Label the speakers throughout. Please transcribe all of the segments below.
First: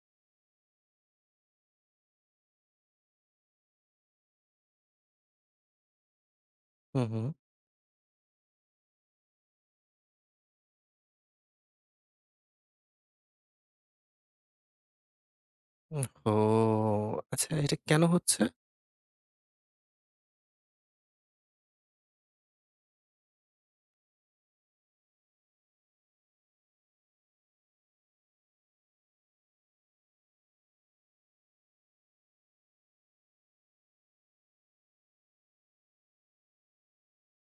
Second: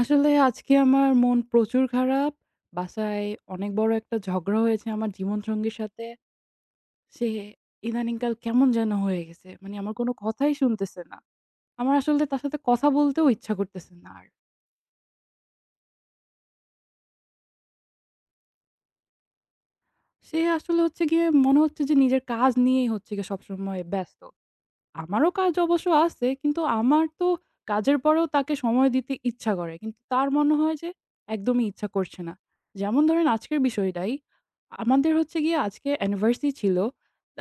Speaker 1: আসলে আজকে আমার মন প্রচুর খারাপ। বাসায় অনেক বড় একটা ঝগড়া হয়েছে আমার জীবনসঙ্গীর সাথে।
Speaker 2: হুম, হুম।
Speaker 1: সে ইদানিংকাল কেমন যেন হয়ে গেছে। মানে আমার কোনো কথাই শুনতেছে না। আমার আসলে তার সাথে কথা বলতেও ইচ্ছা করতেছে না আর।
Speaker 2: উহ ও আচ্ছা, এটা কেন হচ্ছে?
Speaker 1: সে আসলে হচ্ছে গিয়ে মনে হচ্ছে যে নিজের কাজ নিয়েই হচ্ছে গিয়ে সবসময় ব্যস্ত। আমারও কাজ অবশ্য আছে। কিন্তু আমার তো কাজের পরেও তাকে সময় দিতে ইচ্ছা করে। কিন্তু তার মনে হয় যে একদমই ইচ্ছা করছে না। যেমন ধরেন আজকের বিষয়টাই, আমাদের হচ্ছে গিয়ে আজকে অ্যানিভার্সারি ছিল।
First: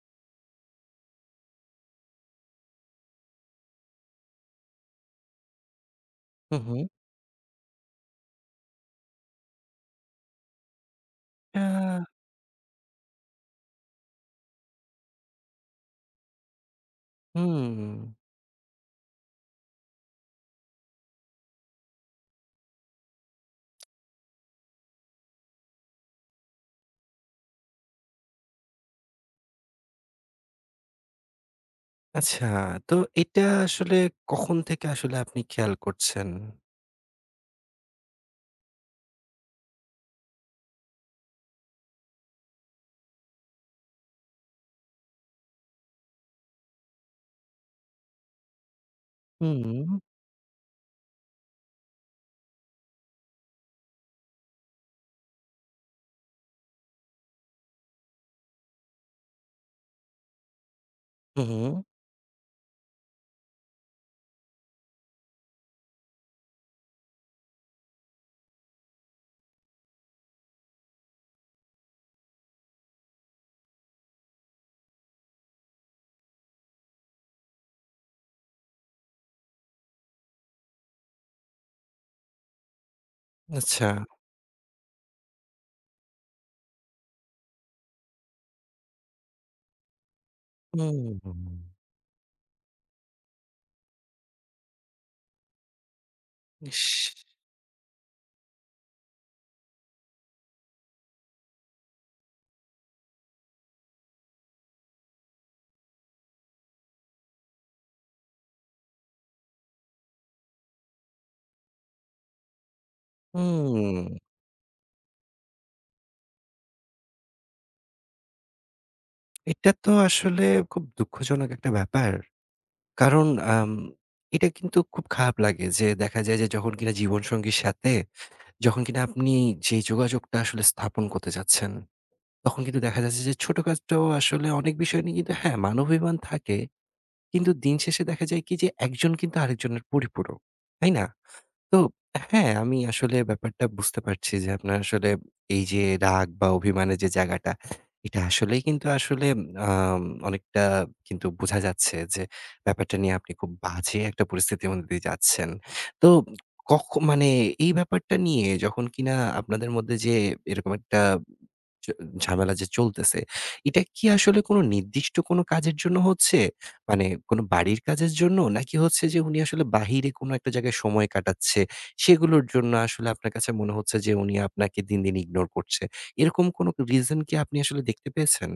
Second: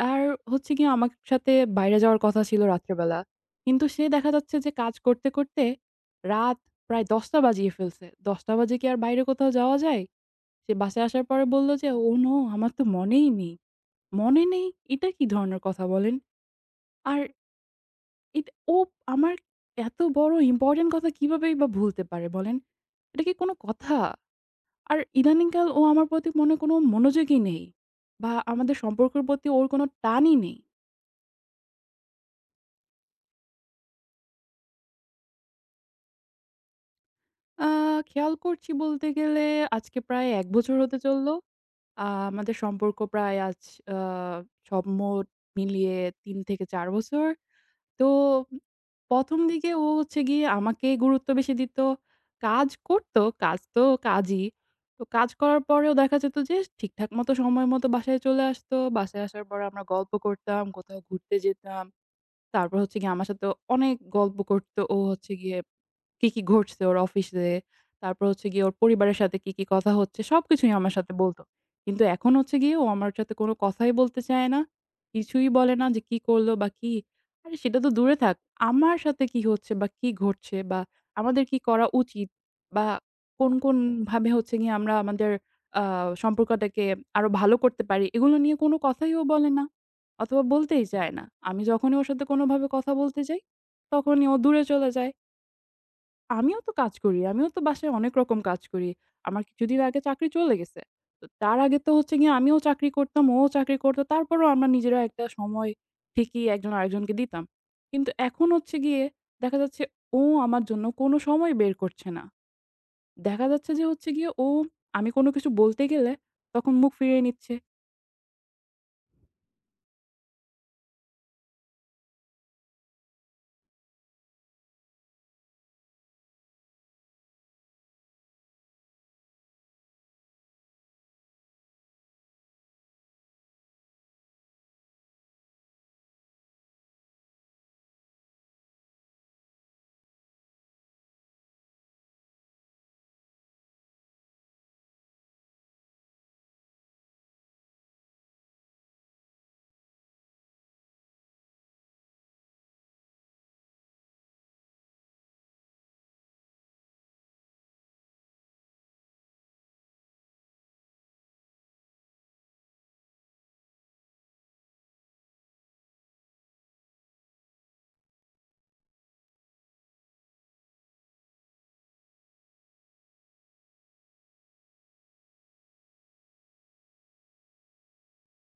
Speaker 1: আর হচ্ছে গিয়ে আমার সাথে বাইরে যাওয়ার কথা ছিল রাত্রেবেলা। কিন্তু সে দেখা যাচ্ছে যে কাজ করতে, করতে রাত
Speaker 2: হুম, হুম।
Speaker 1: প্রায় ১০টা বাজিয়ে ফেলছে। ১০টা বাজে কি আর বাইরে কোথাও যাওয়া যায়? সে বাসায় আসার পরে
Speaker 2: আ
Speaker 1: বলল যে, "Oh no! আমার তো মনেই নেই।" মনে নেই? এটা কি ধরনের কথা বলেন? আর
Speaker 2: হুম।
Speaker 1: এট ও আমার এত বড় ইম্পোর্টেন্ট কথা কিভাবেই বা ভুলতে পারে বলেন? এটা কি কোনো কথা? আর ইদানিংকাল ও আমার প্রতি মনে হয় কোনো মনোযোগই নেই বা আমাদের সম্পর্কের প্রতি ওর কোনো টানই নেই।
Speaker 2: আচ্ছা, তো এটা আসলে কখন থেকে আসলে আপনি খেয়াল করছেন?
Speaker 1: আ খেয়াল করছি বলতে গেলে আজকে প্রায় ১ বছর হতে চলল। আ আমাদের সম্পর্ক প্রায় আজ আ সব মোট মিলিয়ে ৩ থেকে ৪ বছর। তো ১ম দিকে
Speaker 2: হুম,
Speaker 1: ও হচ্ছে গিয়ে আমাকে গুরুত্ব বেশি দিত। কাজ করত, কাজ তো কাজই। তো কাজ করার পরেও দেখা যেত যে ঠিকঠাক মতো সময় মতো বাসায় চলে আসতো। বাসায় আসার পরে আমরা গল্প করতাম, কোথাও ঘুরতে
Speaker 2: হুম, হুম।
Speaker 1: যেতাম। তারপর হচ্ছে গিয়ে আমার সাথে অনেক গল্প করতো। ও হচ্ছে গিয়ে কি, কি ঘটছে ওর অফিসে। তারপর হচ্ছে গিয়ে ওর পরিবারের সাথে কি, কি কথা হচ্ছে সবকিছুই আমার সাথে বলত। কিন্তু এখন হচ্ছে গিয়ে ও আমার সাথে কোনো কথাই বলতে চায় না। কিছুই বলে না যে কি করলো বা কি। আরে সেটা তো দূরে থাক। আমার সাথে কি হচ্ছে বা কি ঘটছে বা আমাদের কি করা উচিত বা কোন, কোন
Speaker 2: আচ্ছা।
Speaker 1: ভাবে হচ্ছে গিয়ে আমরা আমাদের আ সম্পর্কটাকে আরো ভালো করতে পারি এগুলো নিয়ে কোনো কথাই ও বলে না। অথবা বলতেই চায় না।
Speaker 2: হুম।
Speaker 1: আমি যখনই ওর সাথে কোনোভাবে কথা বলতে যাই, তখনই ও দূরে চলে যায়। আমিও তো
Speaker 2: ইস!
Speaker 1: কাজ করি। আমিও তো বাসায় অনেক রকম কাজ করি। আমার কিছুদিন আগে চাকরি চলে গেছে। তো তার আগে তো হচ্ছে গিয়ে আমিও চাকরি করতাম, ও চাকরি করতো। তারপরেও আমরা নিজেরা একটা সময় ঠিকই একজন আরেকজনকে দিতাম। কিন্তু এখন হচ্ছে গিয়ে দেখা যাচ্ছে ও আমার জন্য কোনো সময় বের করছে না। দেখা যাচ্ছে যে
Speaker 2: হুম।
Speaker 1: হচ্ছে গিয়ে ও আমি কোনো কিছু বলতে গেলে তখন মুখ ফিরিয়ে নিচ্ছে।
Speaker 2: এটা তো আসলে খুব দুঃখজনক একটা ব্যাপার। কারণ আম এটা কিন্তু খুব খারাপ লাগে যে দেখা যায় যে, যখন কিনা জীবনসঙ্গীর সাথে, যখন কিনা আপনি যে যোগাযোগটা আসলে স্থাপন করতে চাচ্ছেন, তখন কিন্তু দেখা যাচ্ছে যে ছোট কাজটাও আসলে অনেক বিষয় নিয়ে কিন্তু, হ্যাঁ, মানবাভিমান থাকে। কিন্তু দিন শেষে দেখা যায় কি, যে একজন কিন্তু আরেকজনের পরিপূরক। তাই না? তো হ্যাঁ, আমি আসলে ব্যাপারটা বুঝতে পারছি যে, আপনার আসলে এই যে রাগ বা অভিমানের যে জায়গাটা, এটা আসলেই কিন্তু আসলে, আম অনেকটা কিন্তু বোঝা যাচ্ছে যে, ব্যাপারটা নিয়ে আপনি খুব বাজে একটা পরিস্থিতির মধ্যে দিয়ে যাচ্ছেন। তো কখ মানে এই ব্যাপারটা নিয়ে যখন কিনা আপনাদের মধ্যে যে এরকম একটা জ ঝামেলা যে চলতেছে, এটা কি আসলে কোনো নির্দিষ্ট কোনো কাজের জন্য হচ্ছে? মানে কোনো বাড়ির কাজের জন্য? নাকি হচ্ছে যে, উনি আসলে বাহিরে কোনো একটা জায়গায় সময় কাটাচ্ছে, সেগুলোর জন্য আসলে আপনার কাছে মনে হচ্ছে যে উনি আপনাকে দিন, দিন ইগনোর করছে? এরকম কোনো রিজন কি আপনি আসলে দেখতে পেয়েছেন?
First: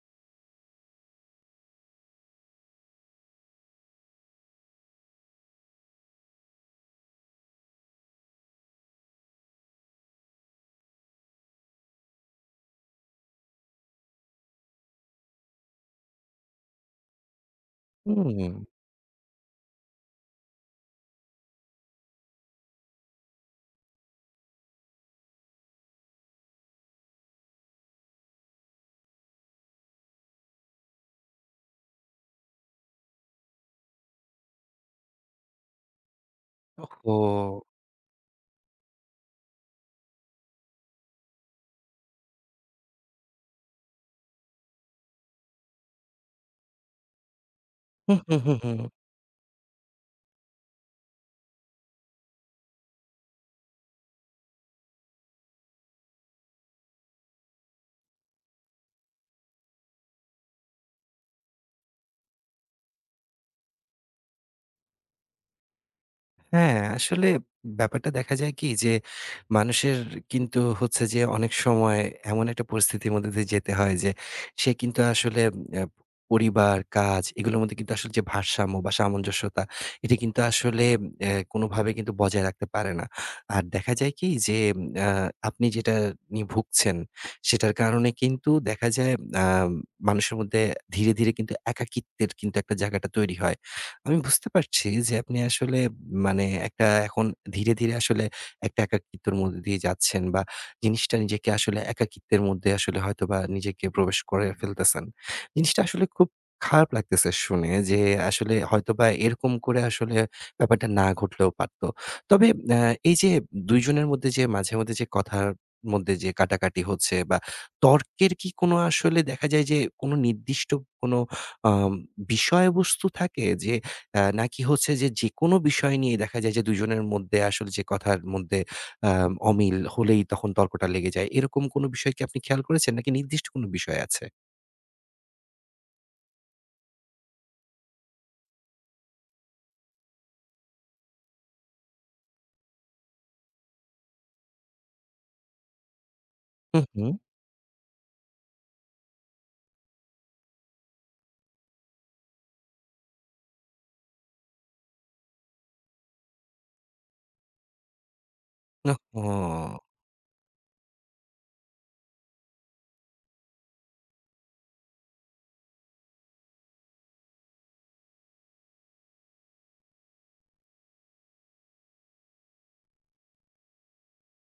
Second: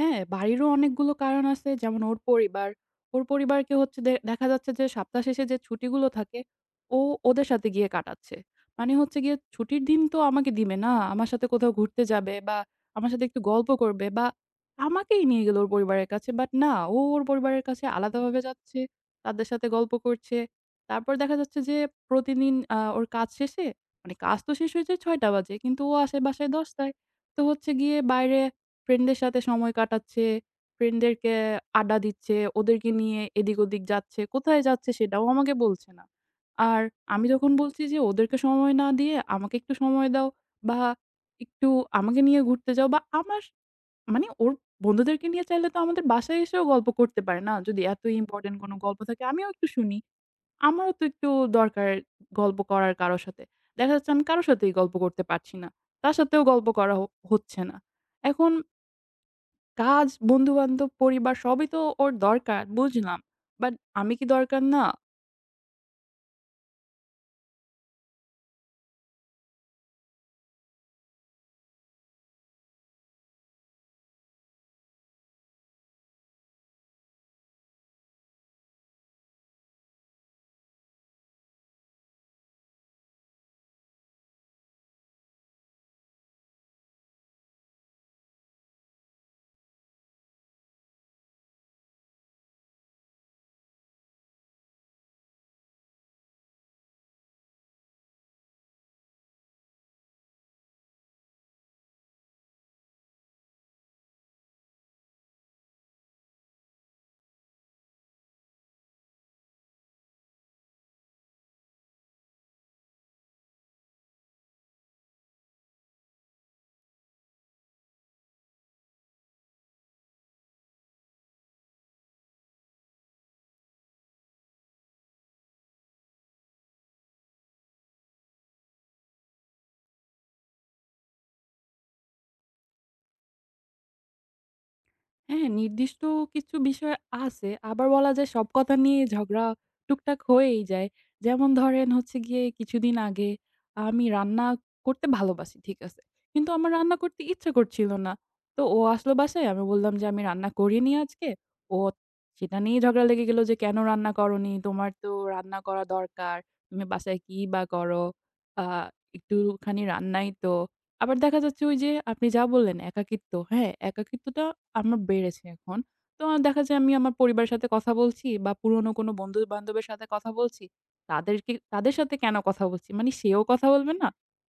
Speaker 1: হ্যাঁ, বাড়িরও অনেকগুলো কারণ আছে। যেমন ওর পরিবার। ওর পরিবারকে হচ্ছে দেখা যাচ্ছে যে সপ্তাহ শেষে যে ছুটিগুলো থাকে, ও ওদের সাথে গিয়ে কাটাচ্ছে। মানে হচ্ছে গিয়ে ছুটির দিন তো আমাকে দিবে না। আমার সাথে কোথাও ঘুরতে যাবে বা আমার সাথে একটু গল্প করবে বা আমাকেই নিয়ে গেল ওর পরিবারের কাছে। বাট না, ও ওর পরিবারের কাছে আলাদাভাবে
Speaker 2: হুম।
Speaker 1: যাচ্ছে। তাদের সাথে গল্প করছে। তারপর দেখা যাচ্ছে যে প্রতিদিন ওর কাজ শেষে মানে কাজ তো শেষ হয়েছে ৬:০০ বাজে। কিন্তু ও আসে বাসায় ১০:০০ টায়। তো হচ্ছে গিয়ে বাইরে ফ্রেন্ডদের সাথে সময় কাটাচ্ছে, ফ্রেন্ডদেরকে আড্ডা দিচ্ছে, ওদেরকে নিয়ে এদিক-ওদিক যাচ্ছে, কোথায় যাচ্ছে সেটাও আমাকে বলছে না। আর
Speaker 2: ওহহো!
Speaker 1: আমি যখন বলছি যে, "ওদেরকে সময় না দিয়ে আমাকে একটু সময় দাও বা একটু আমাকে নিয়ে ঘুরতে যাও" বা আমার মানে ওর বন্ধুদেরকে নিয়ে চাইলে তো আমাদের বাসায় এসেও গল্প করতে পারে না। যদি এত
Speaker 2: হু, হু, হু,
Speaker 1: ইম্পোর্টেন্ট কোনো
Speaker 2: হু।
Speaker 1: গল্প থাকে আমিও একটু শুনি। আমারও তো একটু দরকার গল্প করার কারো সাথে। দেখা যাচ্ছে আমি কারো সাথেই গল্প করতে পারছি না। তার সাথেও গল্প করা হচ্ছে না। এখন কাজ, বন্ধু-বান্ধব, পরিবার সবই তো ওর দরকার বুঝলাম। বাট আমি কি দরকার না?
Speaker 2: হ্যাঁ, আসলে ব্যাপারটা দেখা যায় কি যে, মানুষের কিন্তু হচ্ছে যে অনেক সময় এমন একটা পরিস্থিতির মধ্যে দিয়ে যেতে হয় যে, সে কিন্তু আসলে আ পরিবার, কাজ এগুলোর মধ্যে কিন্তু আসলে যে ভারসাম্য বা সামঞ্জস্যতা, এটা কিন্তু আসলে কোনোভাবে কিন্তু বজায় রাখতে পারে না। আর দেখা যায় কি যে, আ আপনি যেটা নিয়ে ভুগছেন, সেটার কারণে কিন্তু দেখা যায় আ মানুষের মধ্যে ধীরে, ধীরে কিন্তু একাকিত্বের কিন্তু একটা জায়গাটা তৈরি হয়। আমি বুঝতে পারছি যে আপনি আসলে, মানে একটা এখন ধীরে, ধীরে আসলে একটা একাকিত্বের মধ্যে দিয়ে যাচ্ছেন, বা জিনিসটা নিজেকে আসলে একাকিত্বের মধ্যে আসলে হয়তোবা নিজেকে প্রবেশ করে ফেলতেছেন। জিনিসটা আসলে খুব খারাপ লাগতেছে শুনে, যে আসলে হয়তোবা এরকম করে আসলে ব্যাপারটা না ঘটলেও পারত। তবে আ এই যে ২ জনের মধ্যে যে মাঝে মধ্যে যে কথার মধ্যে যে কাটাকাটি হচ্ছে, বা তর্কের কি কোনো আসলে দেখা যায় যে কোনো নির্দিষ্ট কোনো আম বিষয়বস্তু থাকে, যে নাকি হচ্ছে যে, যেকোনো বিষয় নিয়ে দেখা যায় যে, দুজনের মধ্যে আসলে যে কথার মধ্যে আ অমিল হলেই তখন তর্কটা লেগে যায়। এরকম কোনো বিষয় কি আপনি খেয়াল করেছেন? নাকি নির্দিষ্ট কোনো বিষয় আছে?
Speaker 1: হ্যাঁ, নির্দিষ্ট কিছু বিষয় আছে। আবার বলা যায় সব কথা নিয়ে ঝগড়া টুকটাক হয়েই যায়। যেমন ধরেন হচ্ছে গিয়ে কিছুদিন আগে আমি রান্না করতে ভালোবাসি, ঠিক আছে। কিন্তু আমার
Speaker 2: হুম,
Speaker 1: রান্না
Speaker 2: হুম।
Speaker 1: করতে ইচ্ছা করছিল না। তো ও আসলো বাসায় আমি বললাম যে, "আমি রান্না করিনি আজকে।" ও সেটা নিয়ে ঝগড়া লেগে গেল যে, "কেন রান্না করোনি? তোমার তো রান্না করা দরকার। তুমি বাসায় কি বা করো? আ
Speaker 2: ওহহো!
Speaker 1: একটুখানি রান্নাই তো।" আবার দেখা যাচ্ছে ওই যে আপনি যা বললেন একাকিত্ব, হ্যাঁ, একাকিত্বটা আমার বেড়েছে এখন। তো দেখা যায় আমি আমার পরিবারের সাথে কথা বলছি বা পুরনো কোনো বন্ধু-বান্ধবের সাথে কথা বলছি। তাদের সাথে কেন কথা বলছি? মানে সেও কথা বলবে না,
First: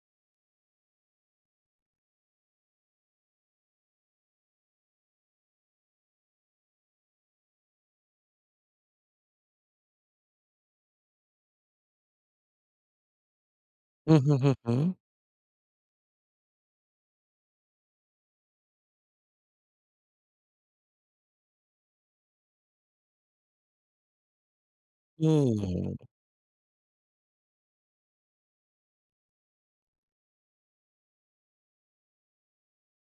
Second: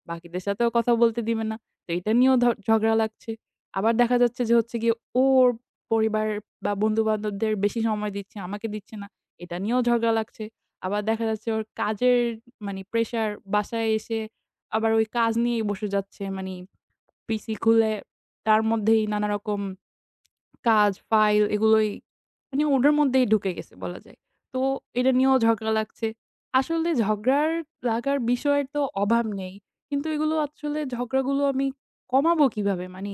Speaker 1: বাকিদের সাথেও কথা বলতে দিবে না। তো এটা নিয়েও ঝগড়া লাগছে। আবার দেখা যাচ্ছে যে হচ্ছে গিয়ে ওর পরিবার বা বন্ধু-বান্ধবদের বেশি সময় দিচ্ছে, আমাকে দিচ্ছে না। এটা নিয়েও ঝগড়া লাগছে। আবার দেখা যাচ্ছে ওর কাজের মানে প্রেশার বাসায়
Speaker 2: হুম,
Speaker 1: এসে
Speaker 2: হুম, হুম, হুম।
Speaker 1: আবার ওই কাজ নিয়েই বসে যাচ্ছে। মানি পিসি খুলে তার মধ্যেই নানারকম কাজ, ফাইল এগুলোই মানে ওটার মধ্যেই ঢুকে গেছে বলা যায়। তো এটা নিয়েও ঝগড়া
Speaker 2: হুম।
Speaker 1: লাগছে। আসলে ঝগড়ার লাগার বিষয়ের তো অভাব নেই। কিন্তু এগুলো আসলে ঝগড়াগুলো আমি কমাবো কিভাবে? মানি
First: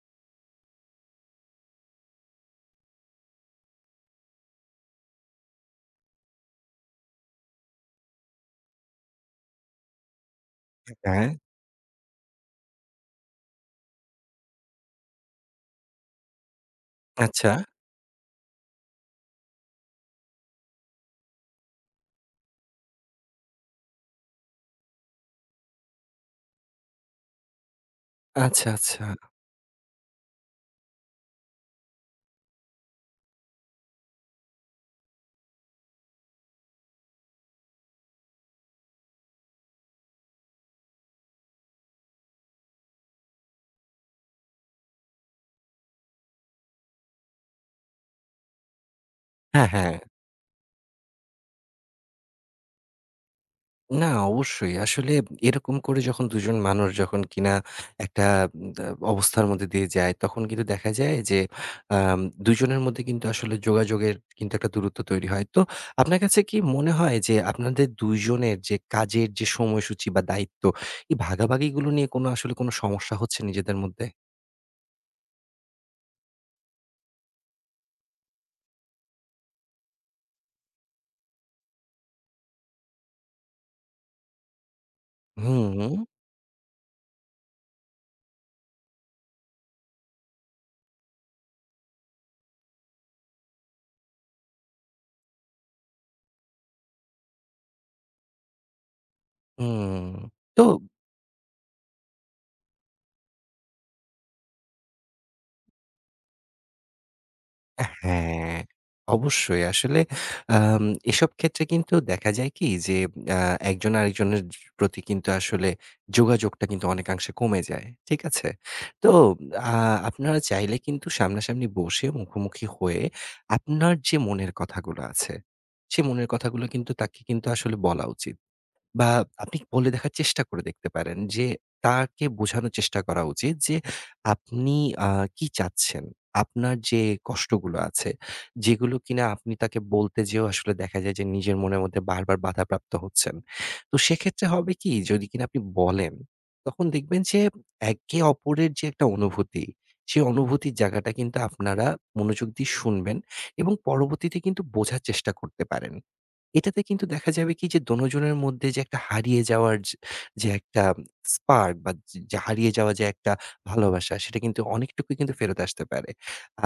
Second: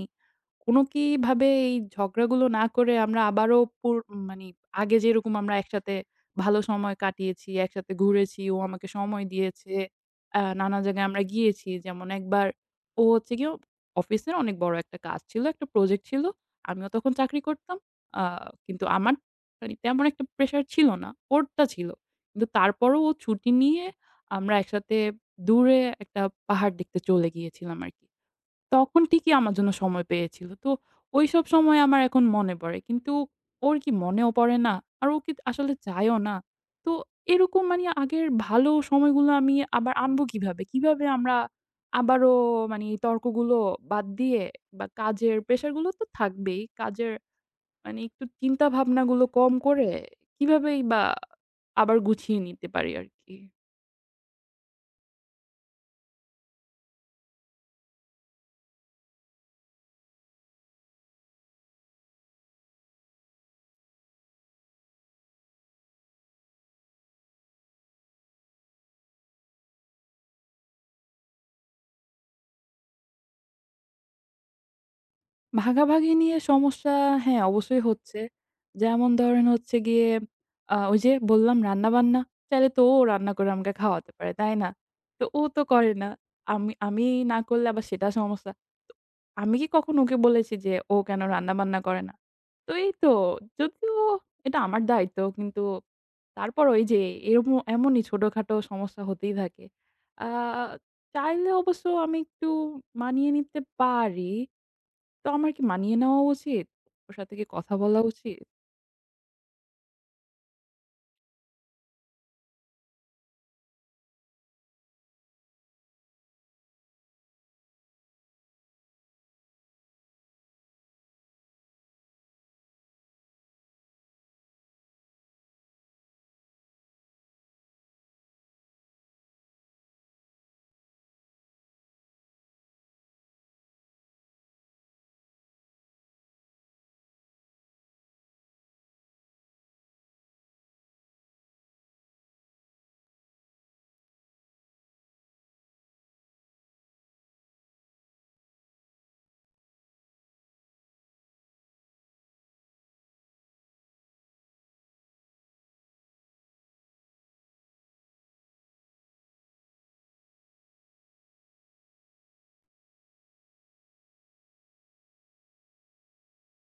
Speaker 1: কোনো কিভাবে এই ঝগড়াগুলো না করে আমরা আবারও মানে আগে যেরকম আমরা একসাথে ভালো সময় কাটিয়েছি, একসাথে ঘুরেছি, ও আমাকে সময় দিয়েছে। নানা জায়গায় আমরা
Speaker 2: হ্যাঁ।
Speaker 1: গিয়েছি। যেমন একবার ও হচ্ছে গিয়ে অফিসের অনেক বড় একটা কাজ ছিল, একটা প্রজেক্ট ছিল। আমিও তখন চাকরি
Speaker 2: আচ্ছা।
Speaker 1: করতাম। আ কিন্তু আমার মানে তেমন একটা প্রেশার ছিল না। ওরটা ছিল। কিন্তু তারপরও ও ছুটি নিয়ে আমরা একসাথে দূরে একটা পাহাড় দেখতে চলে গিয়েছিলাম আরকি।
Speaker 2: আচ্ছা,
Speaker 1: তখন
Speaker 2: আচ্ছা।
Speaker 1: ঠিকই আমার জন্য সময় পেয়েছিল। তো ওইসব সময় আমার এখন মনে পড়ে। কিন্তু ওর কি মনেও পড়ে না? আর ও কি আসলে চায়ও না। তো এরকম মানে আগের ভালো সময়গুলো আমি আবার আনবো কিভাবে? কিভাবে আমরা আবারও মানে এই তর্কগুলো বাদ দিয়ে বা কাজের প্রেশার গুলো তো থাকবেই। কাজের মানে একটু চিন্তা ভাবনাগুলো কম
Speaker 2: হ্যাঁ,
Speaker 1: করে
Speaker 2: হ্যাঁ।
Speaker 1: কিভাবেই বা আবার গুছিয়ে নিতে পারি আরকি?
Speaker 2: না, অবশ্যই। আসলে এরকম করে যখন দুজন মানুষ যখন কিনা একটা উম দা অবস্থার মধ্যে দিয়ে যায়, তখন কিন্তু দেখা যায় যে, আম দুজনের মধ্যে কিন্তু আসলে যোগাযোগের কিন্তু একটা দূরত্ব তৈরি হয়। তো আপনার কাছে কি মনে হয় যে, আপনাদের দুইজনের যে কাজের যে সময়সূচি বা দায়িত্ব, এই ভাগাভাগিগুলো নিয়ে কোনো আসলে কোনো সমস্যা হচ্ছে নিজেদের মধ্যে?
Speaker 1: ভাগাভাগি নিয়ে সমস্যা হ্যাঁ, অবশ্যই হচ্ছে। যেমন ধরেন হচ্ছে গিয়ে ওই যে বললাম রান্না-বান্না, চাইলে তো ও রান্না করে আমাকে খাওয়াতে পারে, তাই না? তো ও তো করে
Speaker 2: হুম,
Speaker 1: না। আমি আমি না করলে আবার সেটা সমস্যা। আমি কি কখনো ওকে বলেছি যে ও কেন রান্না-বান্না করে না? তো এই তো যদিও এটা আমার দায়িত্ব কিন্তু তারপরও এই যে এরকম এমনই ছোটখাটো সমস্যা হতেই থাকে।
Speaker 2: হুম।
Speaker 1: আ
Speaker 2: তো
Speaker 1: চাইলে অবশ্য আমি একটু মানিয়ে নিতে পারি। তো আমার কি মানিয়ে নেওয়া উচিত? ওর সাথে কি কথা বলা উচিত?
Speaker 2: হ্যাঁ, অবশ্যই। আসলে আম এসব ক্ষেত্রে কিন্তু দেখা যায় কি যে, আ একজন আরেকজনের প্রতি কিন্তু আসলে যোগাযোগটা কিন্তু অনেকাংশে কমে যায়। ঠিক আছে? তো আ আপনারা চাইলে কিন্তু সামনাসামনি বসে মুখোমুখি হয়ে আপনার যে মনের কথাগুলো আছে, সে মনের কথাগুলো কিন্তু তাকে কিন্তু আসলে বলা উচিত। বা আপনি বলে দেখার চেষ্টা করে দেখতে পারেন যে, তাকে বোঝানোর চেষ্টা করা উচিত যে আপনি আ কি চাচ্ছেন? আপনার যে কষ্টগুলো আছে, যেগুলো কিনা আপনি তাকে বলতে যেয়েও আসলে দেখা যায় যে নিজের মনের মধ্যে বারবার বাধাপ্রাপ্ত হচ্ছেন। তো সেক্ষেত্রে হবে কি? যদি কিনা আপনি বলেন, তখন দেখবেন যে একে অপরের যে একটা অনুভূতি, সে অনুভূতির জায়গাটা কিন্তু আপনারা মনোযোগ দিয়ে শুনবেন এবং পরবর্তীতে কিন্তু বোঝার চেষ্টা করতে পারেন। এটাতে কিন্তু দেখা যাবে কি যে, দোনোজনের মধ্যে যে একটা হারিয়ে যাওয়ার যে যে একটা স্পার্ক, বা যে যে হারিয়ে যাওয়া যে একটা ভালোবাসা, সেটা কিন্তু অনেকটুকুই কিন্তু ফেরত আসতে পারে।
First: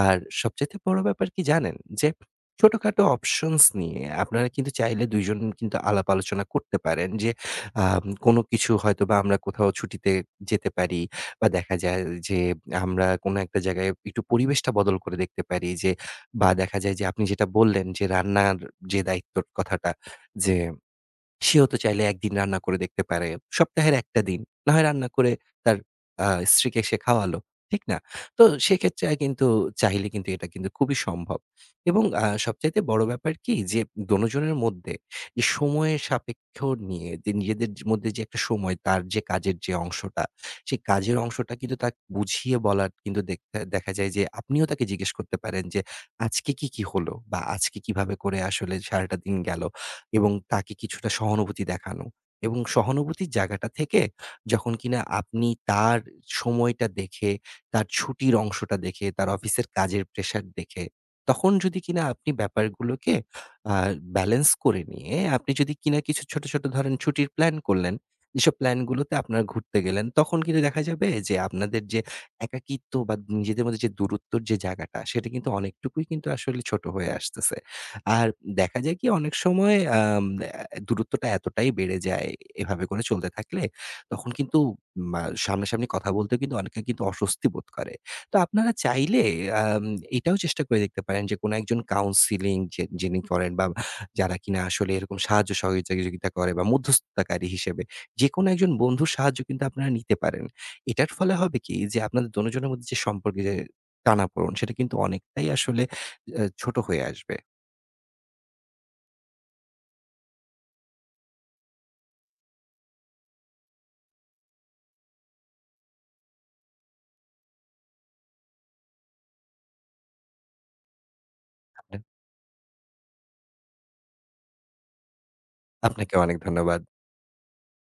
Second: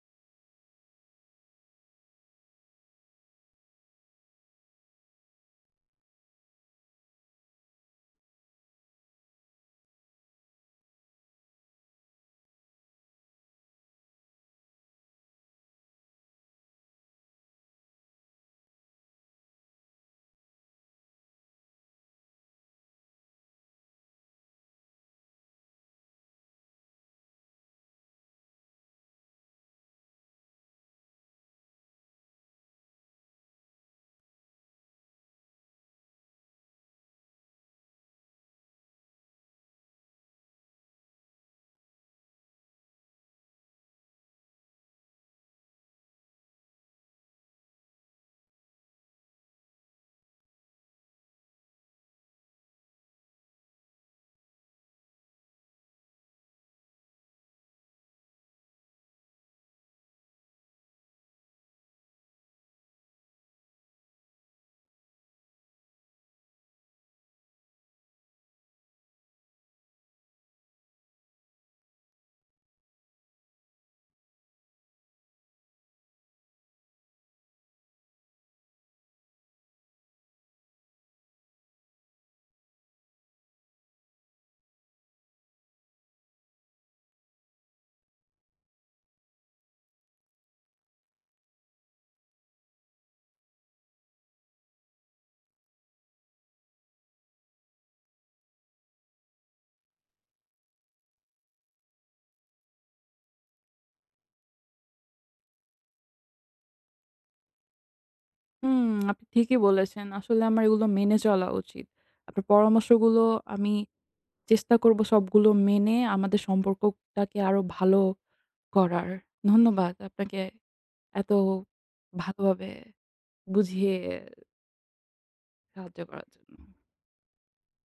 Speaker 2: আর সবচাইতে বড় ব্যাপার কি জানেন? যে ছোটখাটো অপশনস নিয়ে আপনারা কিন্তু চাইলে ২ জন কিন্তু আলাপ আলোচনা করতে পারেন যে, কোনো কিছু হয়তোবা আমরা কোথাও ছুটিতে যেতে পারি, বা দেখা যায় যে আমরা কোনো একটা জায়গায় একটু পরিবেশটা বদল করে দেখতে পারি, যে বা দেখা যায় যে আপনি যেটা বললেন যে রান্নার যে দায়িত্বর কথাটা, যে সেও তো চাইলে ১ দিন রান্না করে দেখতে পারে। সপ্তাহের ১ টা দিন। না হয় রান্না করে তার স্ত্রীকে সে খাওয়ালো। ঠিক না? তো সেক্ষেত্রে কিন্তু চাইলে কিন্তু এটা কিন্তু খুবই সম্ভব। এবং সবচাইতে বড় ব্যাপার কি যে, দোনোজনের মধ্যে যে সময়ের সাপেক্ষ নিয়ে যে নিজেদের মধ্যে যে একটা সময় তার যে কাজের যে অংশটা, সেই কাজের অংশটা কিন্তু তাকে বুঝিয়ে বলার কিন্তু, দেখতে দেখা যায় যে আপনিও তাকে জিজ্ঞেস করতে পারেন যে, আজকে কি, কি হলো? বা আজকে কিভাবে করে আসলে সারাটা দিন গেল? এবং তাকে কিছুটা সহানুভূতি দেখানো এবং সহানুভূতির জায়গাটা থেকে যখন কিনা আপনি তার সময়টা দেখে, তার ছুটির অংশটা দেখে, তার অফিসের কাজের প্রেশার দেখে, তখন যদি কিনা আপনি ব্যাপারগুলোকে আ ব্যালেন্স করে নিয়ে আপনি যদি কিনা কিছু ছোট, ছোট, ধরেন, ছুটির প্ল্যান করলেন, যেসব প্ল্যানগুলোতে আপনারা ঘুরতে গেলেন, তখন কিন্তু দেখা যাবে যে আপনাদের যে একাকিত্ব বা নিজেদের মধ্যে যে দূরত্বর যে জায়গাটা, সেটা কিন্তু অনেকটুকুই কিন্তু আসলে ছোট হয়ে আসতেছে। আর দেখা যায় কি অনেক সময় উম অ্যা দূরত্বটা এতটাই বেড়ে যায় এভাবে করে চলতে থাকলে, তখন কিন্তু মা সামনাসামনি কথা বলতেও কিন্তু অনেকে কিন্তু অস্বস্তি বোধ করে। তো আপনারা চাইলে আম এটাও চেষ্টা করে দেখতে পারেন যে, কোনো একজন কাউন্সেলিং যে যিনি করেন, বা যারা কিনা আসলে এরকম সাহায্য সহযোগিতা করে বা মধ্যস্থতাকারী হিসেবে যেকোনো একজন বন্ধুর সাহায্য কিন্তু আপনারা নিতে পারেন। এটার ফলে হবে কি যে, আপনাদের দোনোজনের মধ্যে যে সম্পর্কে যে টানাপোড়েন, সেটা কিন্তু অনেকটাই আসলে ছোট হয়ে আসবে।
Speaker 1: হুম, আপনি ঠিকই বলেছেন। আসলে আমার এগুলো মেনে চলা উচিত। আপনার পরামর্শগুলো আমি চেষ্টা করব সবগুলো মেনে আমাদের সম্পর্কটাকে আরো ভালো করার। ধন্যবাদ আপনাকে এত
Speaker 2: আপনা
Speaker 1: ভালোভাবে বুঝিয়ে সাহায্য
Speaker 2: আপনাকে
Speaker 1: করার
Speaker 2: অনেক
Speaker 1: জন্য।
Speaker 2: ধন্যবাদ।